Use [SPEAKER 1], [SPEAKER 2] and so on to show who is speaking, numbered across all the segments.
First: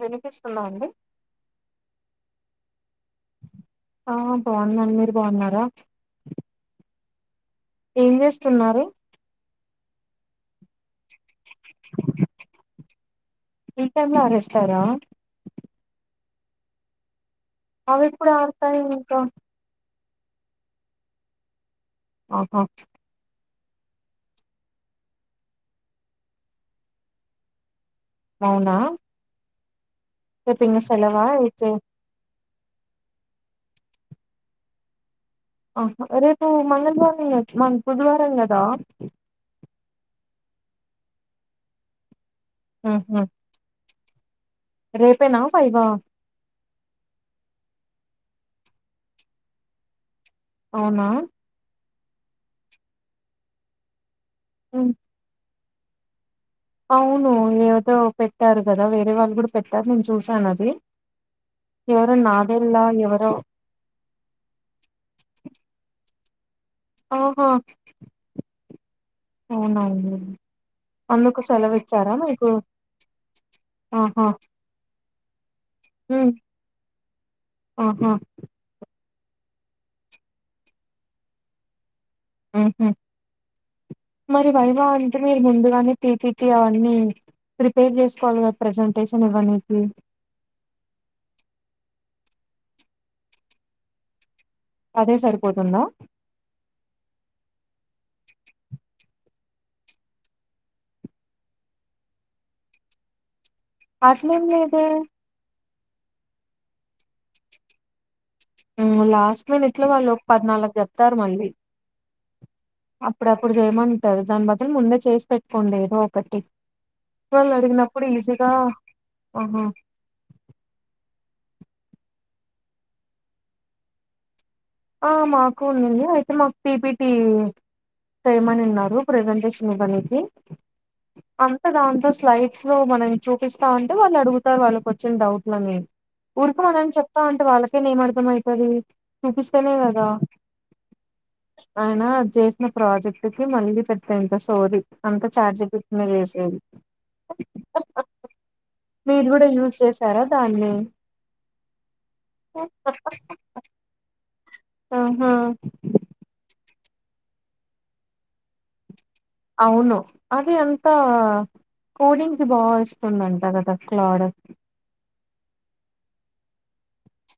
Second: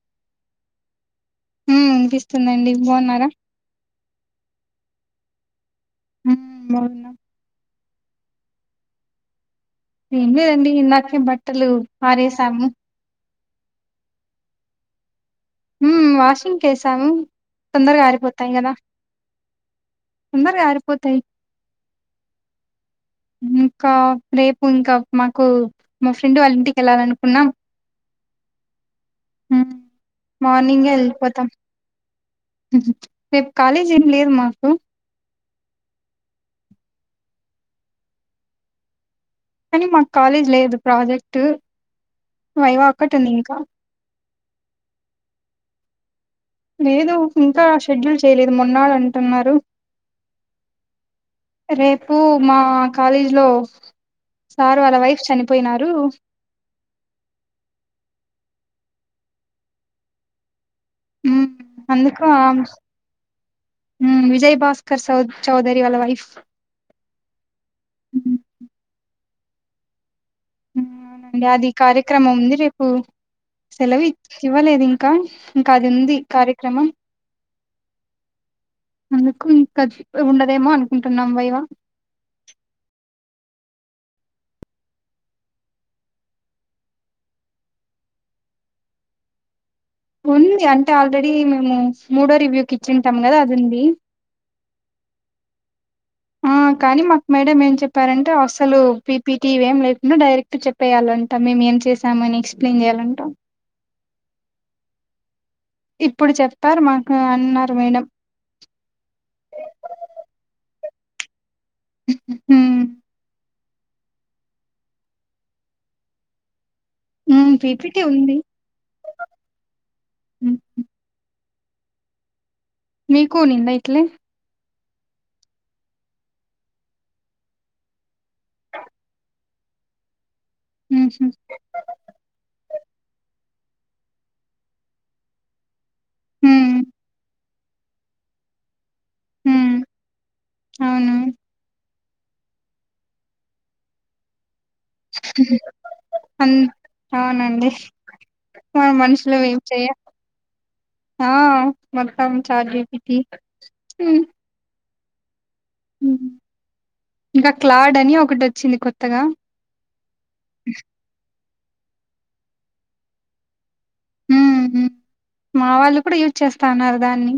[SPEAKER 1] వినిపిస్తుందా అండి
[SPEAKER 2] ఉమ్ వినిపిస్తుందండి బాన్నారా?
[SPEAKER 1] ఆ బాన్నాను మీరు బాగున్నారా?
[SPEAKER 2] ఉమ్ బాగున్న
[SPEAKER 1] ఏం చేస్తున్నారు?
[SPEAKER 2] ఏం లేదండి ఇందాకే బట్టలు ఆరేసాము.
[SPEAKER 1] చీకట్లో ఆరేస్తారా
[SPEAKER 2] ఉమ్ వాషింగ్ కేసాము
[SPEAKER 1] అవి
[SPEAKER 2] తొందరగా
[SPEAKER 1] ఎప్పుడు
[SPEAKER 2] ఆరిపోతాయి కదా
[SPEAKER 1] ఆరుతాయి ఇంకా
[SPEAKER 2] తొందరగా ఆరిపోతాయి
[SPEAKER 1] ఓహో
[SPEAKER 2] ఇంకా రేపు ఇంకా మాకు మా ఫ్రెండ్ వాళ్ళ ఇంటికి ఎళ్ళాలనుకున్నాం.
[SPEAKER 1] అవునా
[SPEAKER 2] ఉమ్
[SPEAKER 1] రేపు ఇంగ
[SPEAKER 2] మార్నింగే
[SPEAKER 1] సెలవా
[SPEAKER 2] ఎళ్ళిపోతాం.
[SPEAKER 1] అయితే
[SPEAKER 2] ఉమ్ రేపు కాలేజ్ ఏం లేదు మాకు
[SPEAKER 1] ఆహ రేపు మంగళవారం [unintelligible] బుధవారం కదా
[SPEAKER 2] కనీ మాకు కాలేజ్ లేదు, ప్రాజెక్ట్ వైవా ఒక్కటి ఉంది ఇంకా.
[SPEAKER 1] రేపే నా వైవా
[SPEAKER 2] లేదు ఇంకా షెడ్యూల్ చేయలేదు, మొన్నాళ్ళ అంటున్నారు.
[SPEAKER 1] అవునా
[SPEAKER 2] రేపు మా కాలేజీ లో సార్
[SPEAKER 1] ఉమ్,
[SPEAKER 2] వాళ్ళ వైఫ్ చనిపోయినారు.
[SPEAKER 1] అవును ఏదో పెట్టారు కదా, వేరే వాళ్ళు కూడా పెట్టారు నేను చూసాను అది.
[SPEAKER 2] ఉమ్
[SPEAKER 1] ఎవరో
[SPEAKER 2] అందుకు ఆమ్
[SPEAKER 1] నాదెల్లా ఎవరో
[SPEAKER 2] విజయ్ భాస్కర్ సౌద్ చౌధరీ వాళ్ళ వైఫ్
[SPEAKER 1] ఓహో
[SPEAKER 2] ఉహు
[SPEAKER 1] అవునవును అందుకు
[SPEAKER 2] అవునండి అది
[SPEAKER 1] సెలవు ఇచ్చారా
[SPEAKER 2] కార్యక్రమం
[SPEAKER 1] మీకు
[SPEAKER 2] ఉంది రేపు సెలవు
[SPEAKER 1] ఆహా
[SPEAKER 2] ఇచ్ ఇవ్వలేదు ఇం కా ఇంకా అది ఉంది
[SPEAKER 1] ఉమ్,
[SPEAKER 2] కార్యక్రమం.
[SPEAKER 1] ఆహా
[SPEAKER 2] అందుకు ఇంకా ఉండదేమో అనుకుంటున్నాం వైవా
[SPEAKER 1] ఉహు మరి వైవా అంటే మీరు ముందుగానే పిపిటీ అవన్నీ ప్రిపేర్ చేసుకోవాలి కదా ప్రజెంటేషన్ ఇవ్వనికి
[SPEAKER 2] ఉంది అంటే ఆల్రెడీ మేము మూడో రివ్యూకి ఇచ్చింటాం కదా అది ఉంది.
[SPEAKER 1] అదే సరిపోతుందా?
[SPEAKER 2] ఆ కానీ మాకు మేడం ఏం చెప్పారంటే అసలు పీపీటీ ఇవేం లేకుండా డైరెక్ట్ చెప్పేయాలంటా మేమే ఏం చేసామని ఎక్స్ప్లెయిన్ చేయాలంట
[SPEAKER 1] అట్లేం లేదు.
[SPEAKER 2] ఇప్పుడు చెప్తారు మాకు అన్నారు మేడం
[SPEAKER 1] ఆ లాస్ట్ లోనెట్లా వాళ్ళు ఒక పదినాళ్ళకు చెప్తారు మళ్ళీ
[SPEAKER 2] హ్మ్
[SPEAKER 1] అప్పుడప్పుడు చేయమంటారు దాని బదులు ముందే చేసి పెట్టుకోండి ఏదో ఒకటి వాళ్ళు
[SPEAKER 2] హ్మ్ పీపీటీ
[SPEAKER 1] అడిగినప్పుడు
[SPEAKER 2] ఉంది
[SPEAKER 1] ఈజీగా ఆహా
[SPEAKER 2] హ్మ్ మీకు ఉనిందా ఇట్లే
[SPEAKER 1] ఆ మాకు ఉన్నింది అయితే మాకు పీపిటి చేయమని ఉన్నారు ప్రజెంటేషన్ ఇవ్వనికి
[SPEAKER 2] ఉహు
[SPEAKER 1] అంత దాంట్లో స్లైడ్స్ లో మనం చూపిస్తా అంటే వాళ్ళు అడుగుతారు వాళ్ళకి వచ్చిన డౌట్లని
[SPEAKER 2] హ్మ్
[SPEAKER 1] ఊరుకున్నామని చెప్తా అంటే వాళ్ళకైనా ఏం అర్ధం అయితాది చెప్తెనే
[SPEAKER 2] హ్మ్
[SPEAKER 1] కదా
[SPEAKER 2] అవును
[SPEAKER 1] అయిన అది చేసిన ప్రాజెక్ట్ కి మళ్ళీ పెద్ద ఇంకా సోది అంత ఛార్జ్ పిట్నె
[SPEAKER 2] అన్
[SPEAKER 1] చేసేది
[SPEAKER 2] అవునండి మనం
[SPEAKER 1] మీరు
[SPEAKER 2] మనుషులం
[SPEAKER 1] కూడా
[SPEAKER 2] ఏం
[SPEAKER 1] యూజ్
[SPEAKER 2] చెయ
[SPEAKER 1] చేసారా దాన్ని
[SPEAKER 2] ఆ మొత్తం చార్జ్ పికి
[SPEAKER 1] ఆహా
[SPEAKER 2] ఇంకా క్లాడ్ అని ఒకటి వచ్చింది కొ
[SPEAKER 1] అవును అది అంతా కోడింగ్ కి బాగా వస్తుందంట కదా క్లాడ
[SPEAKER 2] హ్మ్ హ్మ్ మా వాళ్ళు కూడా యూజ్ చేస్తా ఉన్నారు దాన్ని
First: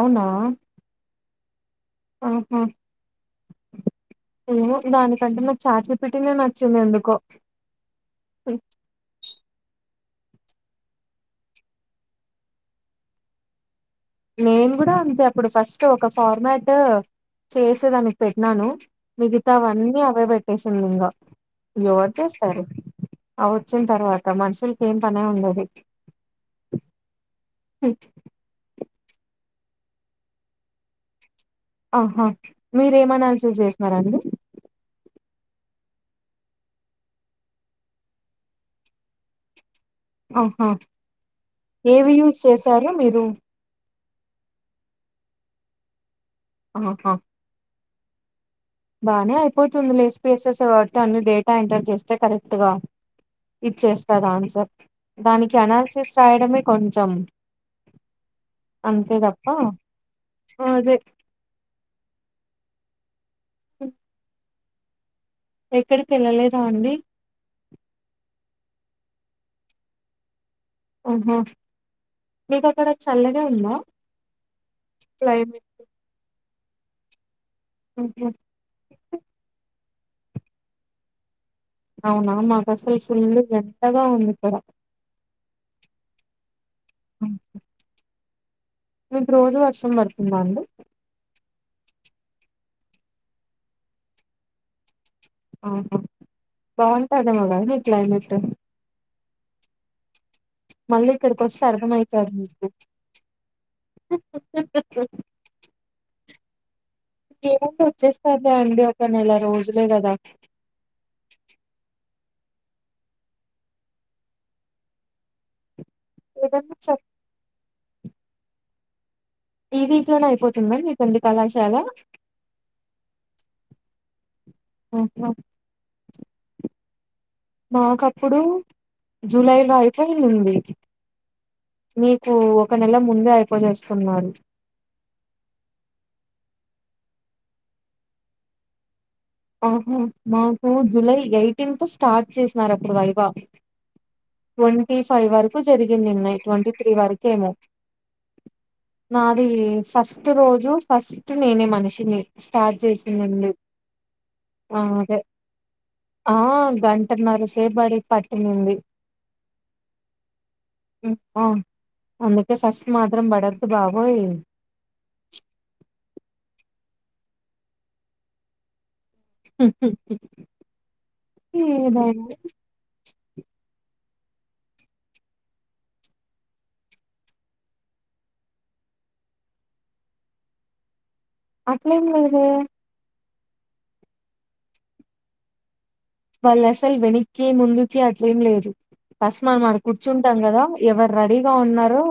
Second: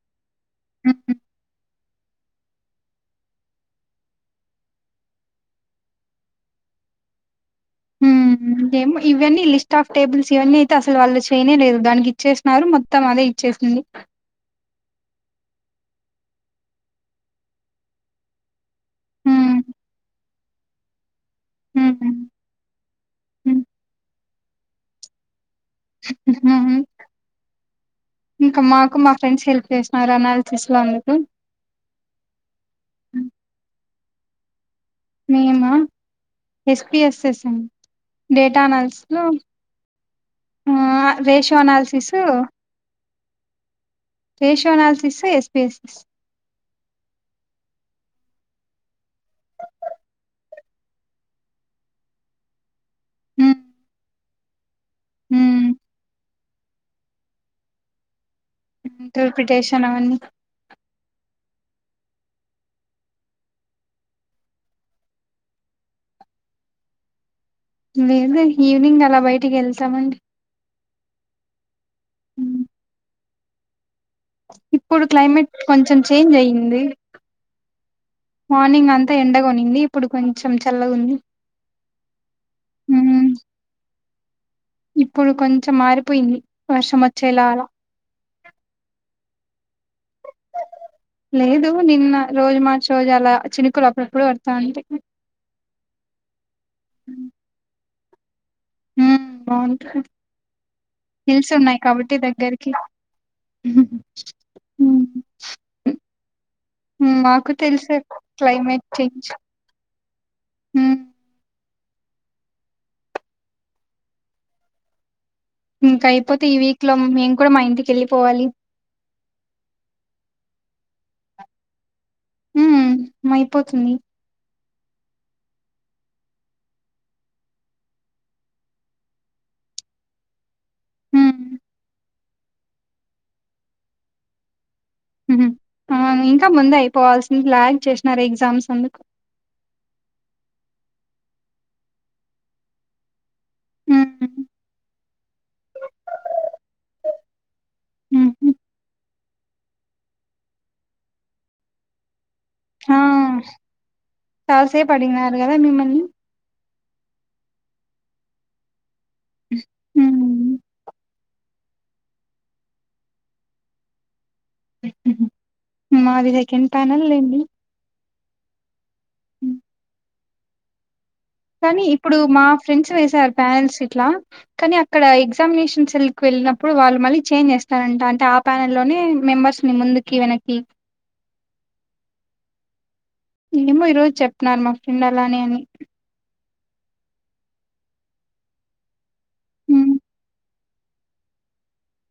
[SPEAKER 1] అవునా
[SPEAKER 2] మ్మ్
[SPEAKER 1] ఆహా ఏమో దానికంటే మమనాకు చాచి పిటినే నచ్చింది ఎందుకో
[SPEAKER 2] మ్మ్ ఇంకా ఏమ్ ఇవన్నీ లీ స్టాఫ్ టేబుల్స్ ఇవన్నీ అయితే అసలు వాళ్ళు చేయనేలేదు దానికి ఇచ్చేసినన్నారు మొత్తం అదే ఇచ్చేసింది
[SPEAKER 1] నేను కూడా అంతే అప్పుడు ఫస్ట్ ఒక ఫార్మాట్ చేసి దానికి పెట్టినాను
[SPEAKER 2] హ్మ్
[SPEAKER 1] మిగతావన్నీ అవే పెట్టేసింది ఇగా
[SPEAKER 2] హ్మ్
[SPEAKER 1] ఎవరు
[SPEAKER 2] హ్మ్
[SPEAKER 1] చేస్తారు ఆ వచ్చిన తర్వాత మనుషులకి ఏం పనే ఉండదు
[SPEAKER 2] ఇంకా మాకు మా ఫ్రెండ్స్ హెల్ప్ చేసినారు అనాలిసిస్ లో అందుకు
[SPEAKER 1] ఆహా మీరు ఏమ్ అనాలిసిస్ చేసినారండి
[SPEAKER 2] మేమ ఎస్పిఎస్ చేసాం డేటా అనాలసిస్ లో
[SPEAKER 1] ఆహా
[SPEAKER 2] రేషియో
[SPEAKER 1] ఏవి యూజ్ చేశారు మీరు
[SPEAKER 2] రేషో అనాలసిస్ ఎస్పీఎస్ఎస్
[SPEAKER 1] ఆహా బాగానే అయిపోతుంది లే ఎస్పిఎస్ఎస్ కాబట్టి అన్ని డేటా ఎంటర్ చేస్తే కరెక్ట్ గా ఇచ్చేస్తార్ ఆన్సర్ దానికి అనాలిసిస్ రాయడమే కొంచెం అంతే తప్ప
[SPEAKER 2] ఇంటర్ప్రిటేషన్ అవన్నీ
[SPEAKER 1] అదే హ ఎక్కడికి వెళ్ళలేద అండి
[SPEAKER 2] లేదులే ఈవినింగ్ అలా బయటికి వెళ్తామండి
[SPEAKER 1] ఆహా మీకు అక్కడ చల్లగా ఉందా
[SPEAKER 2] ఇప్పుడు క్లైమేట్ కొంచెం చేంజ్ అయ్యింది
[SPEAKER 1] ఆహా,
[SPEAKER 2] మార్నింగ్ అంతా ఎండగా ఉన్నింది ఇప్పుడు కొంచెం చల్లగా ఉంది
[SPEAKER 1] అవునా మాకసల్ ఫుల్లు ఎండగా ఉందిక్కడ
[SPEAKER 2] ఇప్పుడు కొంచెం మారిపోయింది వర్షం వచ్చేలా అలా
[SPEAKER 1] రోజు వర్షం పడుతుందా అండి
[SPEAKER 2] లేదు నిన్న రోజు మార్చి రోజు అలా చినుకులు అప్పుడప్పుడు పడుతాంటే
[SPEAKER 1] ఆహా బాగుంట దేమోగా మీ క్లైమేట్
[SPEAKER 2] మ్మ్ బావుంట్
[SPEAKER 1] మళ్ళీ ఇక్కడికొస్తే అర్థమైతాది మీకు
[SPEAKER 2] దగ్గరికి
[SPEAKER 1] ఇక
[SPEAKER 2] మాకు
[SPEAKER 1] ఏమంటే
[SPEAKER 2] తెలుసు
[SPEAKER 1] వచ్చేస్తారు లే అండి
[SPEAKER 2] క్లైమేట్
[SPEAKER 1] ఒక
[SPEAKER 2] చేంజ్
[SPEAKER 1] నెల రోజులే గదా
[SPEAKER 2] ఇంకైపోతే ఈ
[SPEAKER 1] ఏదన్నా
[SPEAKER 2] వీక్ లో
[SPEAKER 1] చెప్
[SPEAKER 2] మేము కూడా మా ఇంటికెళ్ళిపోవాలి
[SPEAKER 1] ఈ వీక్లోనే అయిపోతుందండి కొంది కళాశాల
[SPEAKER 2] ఉమ్ మైపోతుంది
[SPEAKER 1] ఆహ మాకప్పుడు జులై లో అయితే ఉంది
[SPEAKER 2] మ్మ్
[SPEAKER 1] మీకు ఒక నెల ముందే అయిపోజేస్తున్నారు
[SPEAKER 2] ఇంకా ముందే అయిపోవాల్సింది లాగ్ చేసినారు ఎగ్జామ్స్ అందుకు
[SPEAKER 1] ఆహా మాకు జులై ఎయిటీన్త్ స్టార్ట్ చేసినారు అప్పుడు వైభ
[SPEAKER 2] ఉమ్,
[SPEAKER 1] ట్వంటీ ఫైవ్ వరకు జరిగిందిన్నయి ట్వంటీ త్రీ వరకేమో
[SPEAKER 2] ఊహు
[SPEAKER 1] నాది ఫస్ట్ రోజు ఫస్ట్ నేనే మనిషిని స్టార్ట్ చేసిందిండి
[SPEAKER 2] చాలసేపు అడిగినారు గదా మిమ్మల్ని
[SPEAKER 1] గంటన్నరసేపు అడి పట్టినింది
[SPEAKER 2] ఉమ్,
[SPEAKER 1] అ అందుకే సస్ మాత్రం బడద్దు బాబోయ్
[SPEAKER 2] పనన్లెండి
[SPEAKER 1] హ
[SPEAKER 2] కానీ ఇప్పుడు మా ఫ్రెండ్స్ వేసారు ప్యానెల్స్ ఇట్లా కానీ అక్కడ ఎగ్జామినేషన్ సెల్కు వెళ్ళినప్పుడు వాళ్ళు మళ్ళీ చేంజ్ చేస్తారంట అంటే ఆ ప్యానెల్ లోనే మెంబర్స్ ని ముందుకి వెనక్కి
[SPEAKER 1] అట్లేం లేదే
[SPEAKER 2] ఏమో ఈరోజు చెప్నారు మా ఫ్రెండ్ అలానే అని
[SPEAKER 1] వాళ్ళసల్ వెనక్కి ముందుకి అట్లేం లేదు ఫస్ట్ మనం ఆడ
[SPEAKER 2] హ్మ్
[SPEAKER 1] కూర్చుంటాం గదా ఎవరు రడీగా ఉన్నారో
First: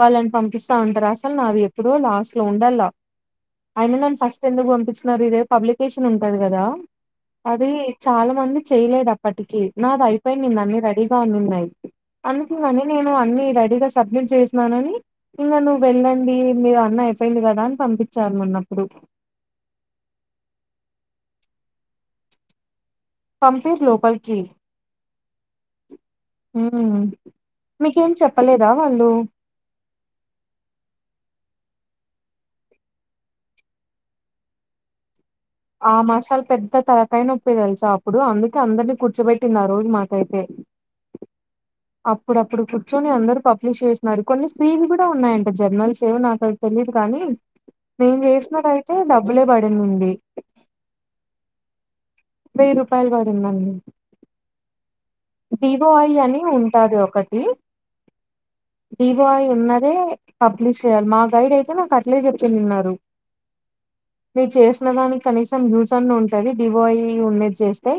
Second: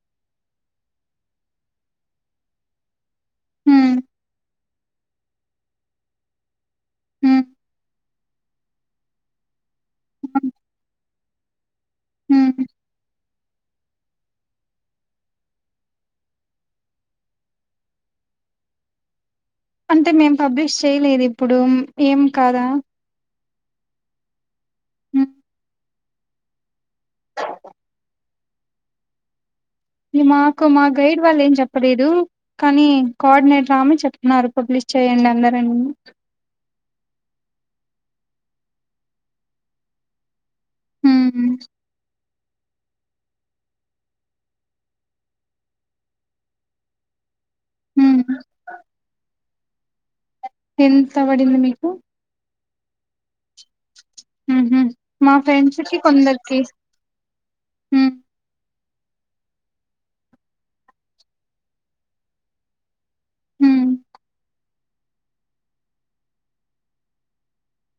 [SPEAKER 1] వాళ్ళని పంపిస్తా ఉంటారు అసలు నా అది ఎప్పుడో లాస్ట్ లో ఉండలా
[SPEAKER 2] హ్మ్
[SPEAKER 1] అయినా నన్ను ఫస్ట్ ఎందుకు పంపించినారు ఇదే పబ్లికేషన్ ఉంటది గదా
[SPEAKER 2] హ్మ్
[SPEAKER 1] అది చాలా మంది చేయలేదు అప్పటికి నాది అయిపొయినింది అన్ని రెడీగా ఉనున్నాయ్
[SPEAKER 2] హ్మ్ హ్మ్.
[SPEAKER 1] అందుకింగని నేను అన్ని రెడీగా సబ్మిట్ చేసినానని ఇంగ నువ్వెళ్ళండి మీరు అయిపొయింది గదా అని పంపిచారు నన్నప్పుడు
[SPEAKER 2] అంటే మేం పబ్లిష్ చేయలేదిప్పుడు ఏం కాదా
[SPEAKER 1] పంపీర్ లోపల్కి
[SPEAKER 2] ఉ
[SPEAKER 1] మ్మ్ మీకేం చెప్పలేదా వాళ్ళు
[SPEAKER 2] మాకు మా గైడ్ వాళ్ళేం జెప్పలేదు కానీ కోఆర్డినేటర్ రామెని చెప్తున్నారు పబ్లి చెయ్యండందర్
[SPEAKER 1] ఆ మషాలు పెద్ తే తలకైనొప్పి తెలుసా అప్పుడు అందుకే అందరినీ కూర్చబెట్టింది ఆ రోజు మాకైతే
[SPEAKER 2] ఊ ఊ
[SPEAKER 1] అప్పుడప్పుడు కూర్చొని అందరు పబ్లిష్ చేస్నారు, కొన్ని స్క్రీన్ గుడా ఉన్నాయంట జర్నల్స్ ఏవో నాకు అవి తెలి. లేదు కాని నేను
[SPEAKER 2] హ్మ్
[SPEAKER 1] జేసినవైతే డబ్బులే బడినుంది
[SPEAKER 2] ఎంత వడింది మీకు
[SPEAKER 1] వేయి రూపాయలు బడిందండి
[SPEAKER 2] ఊహు మా ఫ్రెండ్స్ కి
[SPEAKER 1] అని
[SPEAKER 2] కొందరికి
[SPEAKER 1] ఉంటది డివోయ్ ఉన్నదే పబ్లిష్ చేయాల్ మా గైడ్ అయితే నాకు అట్లే చెప్పినున్నారు
[SPEAKER 2] హూ
[SPEAKER 1] మీ చేసిన దానికి కనీసం యూస్ అన్న ఉంటాంది డివోయి ఉండేది చేస్తే,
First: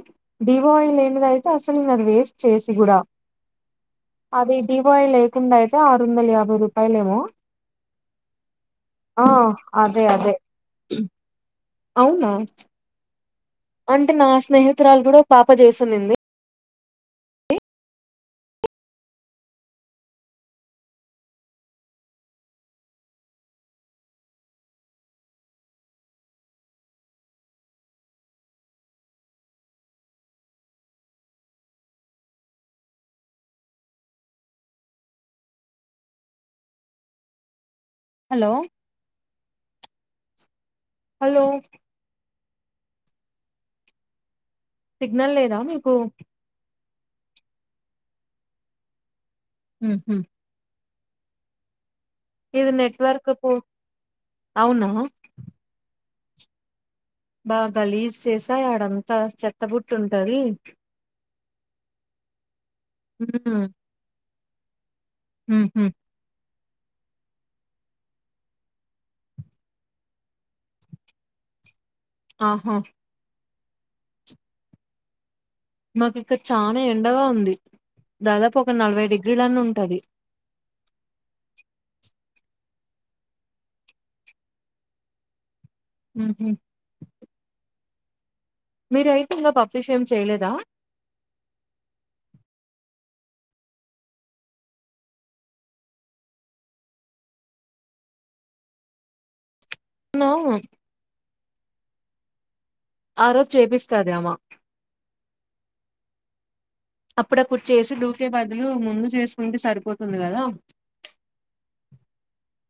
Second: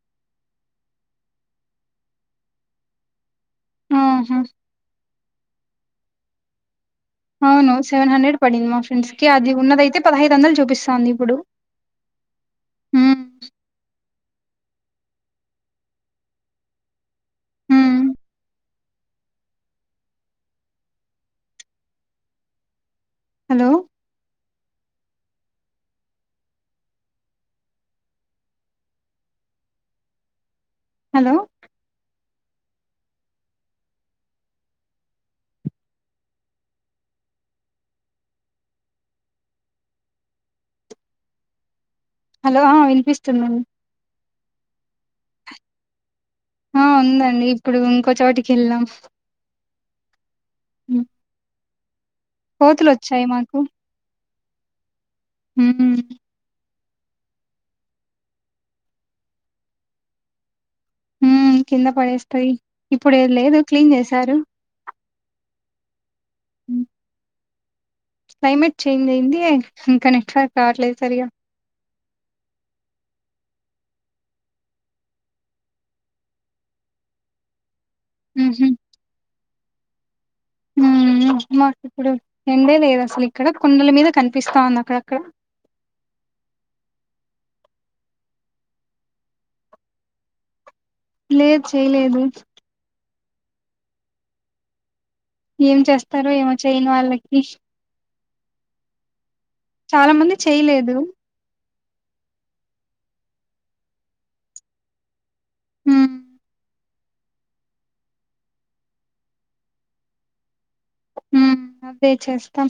[SPEAKER 1] డివోయి లేనిదైతే అస్సల్.
[SPEAKER 2] ఆహా!
[SPEAKER 1] అదీ వి [unintelligible] లేకుండా అయితేణ ఆరు వందల యాభై రూ
[SPEAKER 2] అవును సెవెన్ హండ్రెడ్ పడింది మా ఫ్రెండ్స్కి
[SPEAKER 1] ఆ
[SPEAKER 2] అది ఉన్నదయితే
[SPEAKER 1] అదే అదే
[SPEAKER 2] పదహైదు వందలు చూపిస్తాంది ఇప్పుడు
[SPEAKER 1] అవునా
[SPEAKER 2] హ్మ్.
[SPEAKER 1] అంటే నా స్నేహితురాలు గూడా పాప చేసినింది
[SPEAKER 2] హ్మ్. Hello hello
[SPEAKER 1] hello hello
[SPEAKER 2] hello ఆ వినిపిస్తుందండి
[SPEAKER 1] సిగ్నల్ లేదా మీకు
[SPEAKER 2] ఆ ఉందండి ఇప్పుడూ ఇంకో చోటికి ఎళ్ళా
[SPEAKER 1] ఉహు
[SPEAKER 2] కోతులు ఒచ్చాయ్
[SPEAKER 1] నెట్వర్క్ పో
[SPEAKER 2] మాకు
[SPEAKER 1] అవునా
[SPEAKER 2] ఊహు
[SPEAKER 1] బా గలీజ్ చేసాయి ఆడంతా చెత్తబుట్ట ఉంటది
[SPEAKER 2] ఊ కింద పడేస్తయ్ ఇప్పుడు ఏద్ లేదు క్లీన్ చేసారు
[SPEAKER 1] ఊహు
[SPEAKER 2] ఉ క్లైమేట్ చేంజ్ అయింది ఇంకా నెట్వర్క్ రాట్లేదు సరిగా
[SPEAKER 1] ఆహ మాకు ఇక్కడ చాన ఎండగా ఉంది దాదాపు
[SPEAKER 2] హుహు.
[SPEAKER 1] ఒక నలభై డిగ్రీలన్న ఉంటది
[SPEAKER 2] హ్మ్. మాకిప్పుడు ఎండే లేదు అసలు ఇక్కడ కుండల మీద కనిపిస్తా ఉంది అక్కడక్కడ
[SPEAKER 1] ఊహు మీరు అయితే ఇంగ పబ్లిష్ ఏం చేయలేదా
[SPEAKER 2] లేద్ చేయలేదు ఏం చేస్తారో ఏమో చేయని వాళ్ళకి చాలా
[SPEAKER 1] నో
[SPEAKER 2] మంది చేయలేదు
[SPEAKER 1] ఆ రోజు చేపిస్తాది ఆమ
[SPEAKER 2] హూ
[SPEAKER 1] అప్పుడే కూర్చీ ఏసి డూకే బదులు ముందు చేసుకుంటే సరిపోతుంది గదా
[SPEAKER 2] ఊ అదే చేస్తాం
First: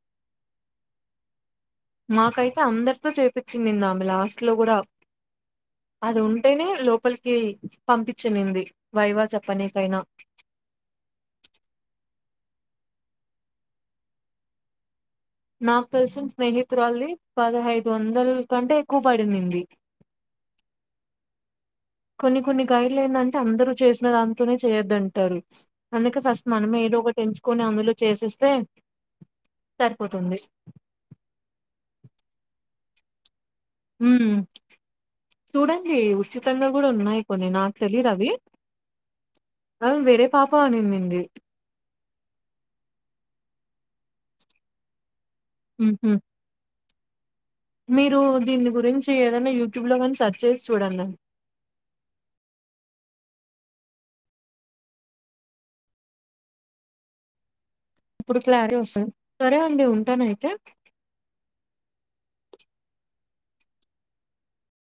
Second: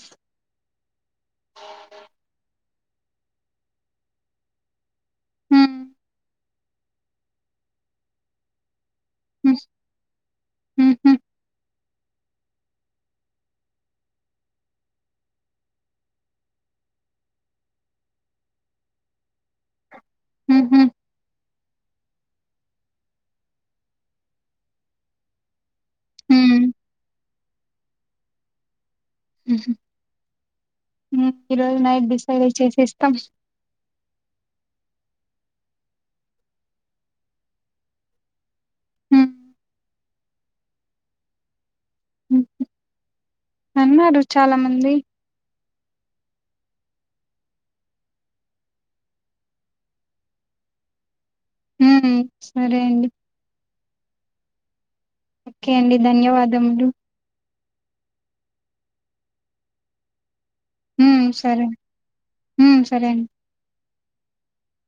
[SPEAKER 1] మాకైతే అందరితో చేపిచ్చింది నిన్న ఆమె లాస్ట్ లో గూడా
[SPEAKER 2] హ్మ్
[SPEAKER 1] అది ఉన్ టెనే లోపలికి పంపిచ్చినింది వైవ
[SPEAKER 2] హ్మ్
[SPEAKER 1] చెప్పనీకైనా
[SPEAKER 2] హ్మ్ హ్మ్
[SPEAKER 1] నాకు తెలిసిన స్నేహితురాల్ది పదహైదు వందల్ కంటే ఎక్కువ పడిందిండి
[SPEAKER 2] మ్ హు
[SPEAKER 1] కొన్ని కొన్ని గైడ్లు ఏందంటే అందరు చేసిన దాంతోనే చేయొద్దంటారు అందుకే ఫస్ట్
[SPEAKER 2] హ్మ్
[SPEAKER 1] మనమే ఏదోకటి ఎంచుకొని అందులో చేసేస్తే సరిపోతుంది
[SPEAKER 2] ఈరోజు నైట్ డిసైడ్ చేసేస్తాం
[SPEAKER 1] హ్మ్ చూడండి ఉచితంగా కూడా ఉన్నాయి కొన్ని నాకు తెలీదవి
[SPEAKER 2] హ్మ్
[SPEAKER 1] అ వేరే పాప అనిండింది
[SPEAKER 2] హ్మ్ అన్నారు చాలా మంది
[SPEAKER 1] మ్ హు మీరు దీని గురించి ఏదైనా యూట్యూబ్ లో కానీ సెర్చ్ చేసి చూడండి
[SPEAKER 2] ఉమ్ సరే అండి ఓకే అండి ధన్యవాదములు
[SPEAKER 1] అప్పుడు క్లారిటీ వస్తది సరే అండి ఉంటానయితే
[SPEAKER 2] ఉమ్ సరే ఉమ్ సరే అండి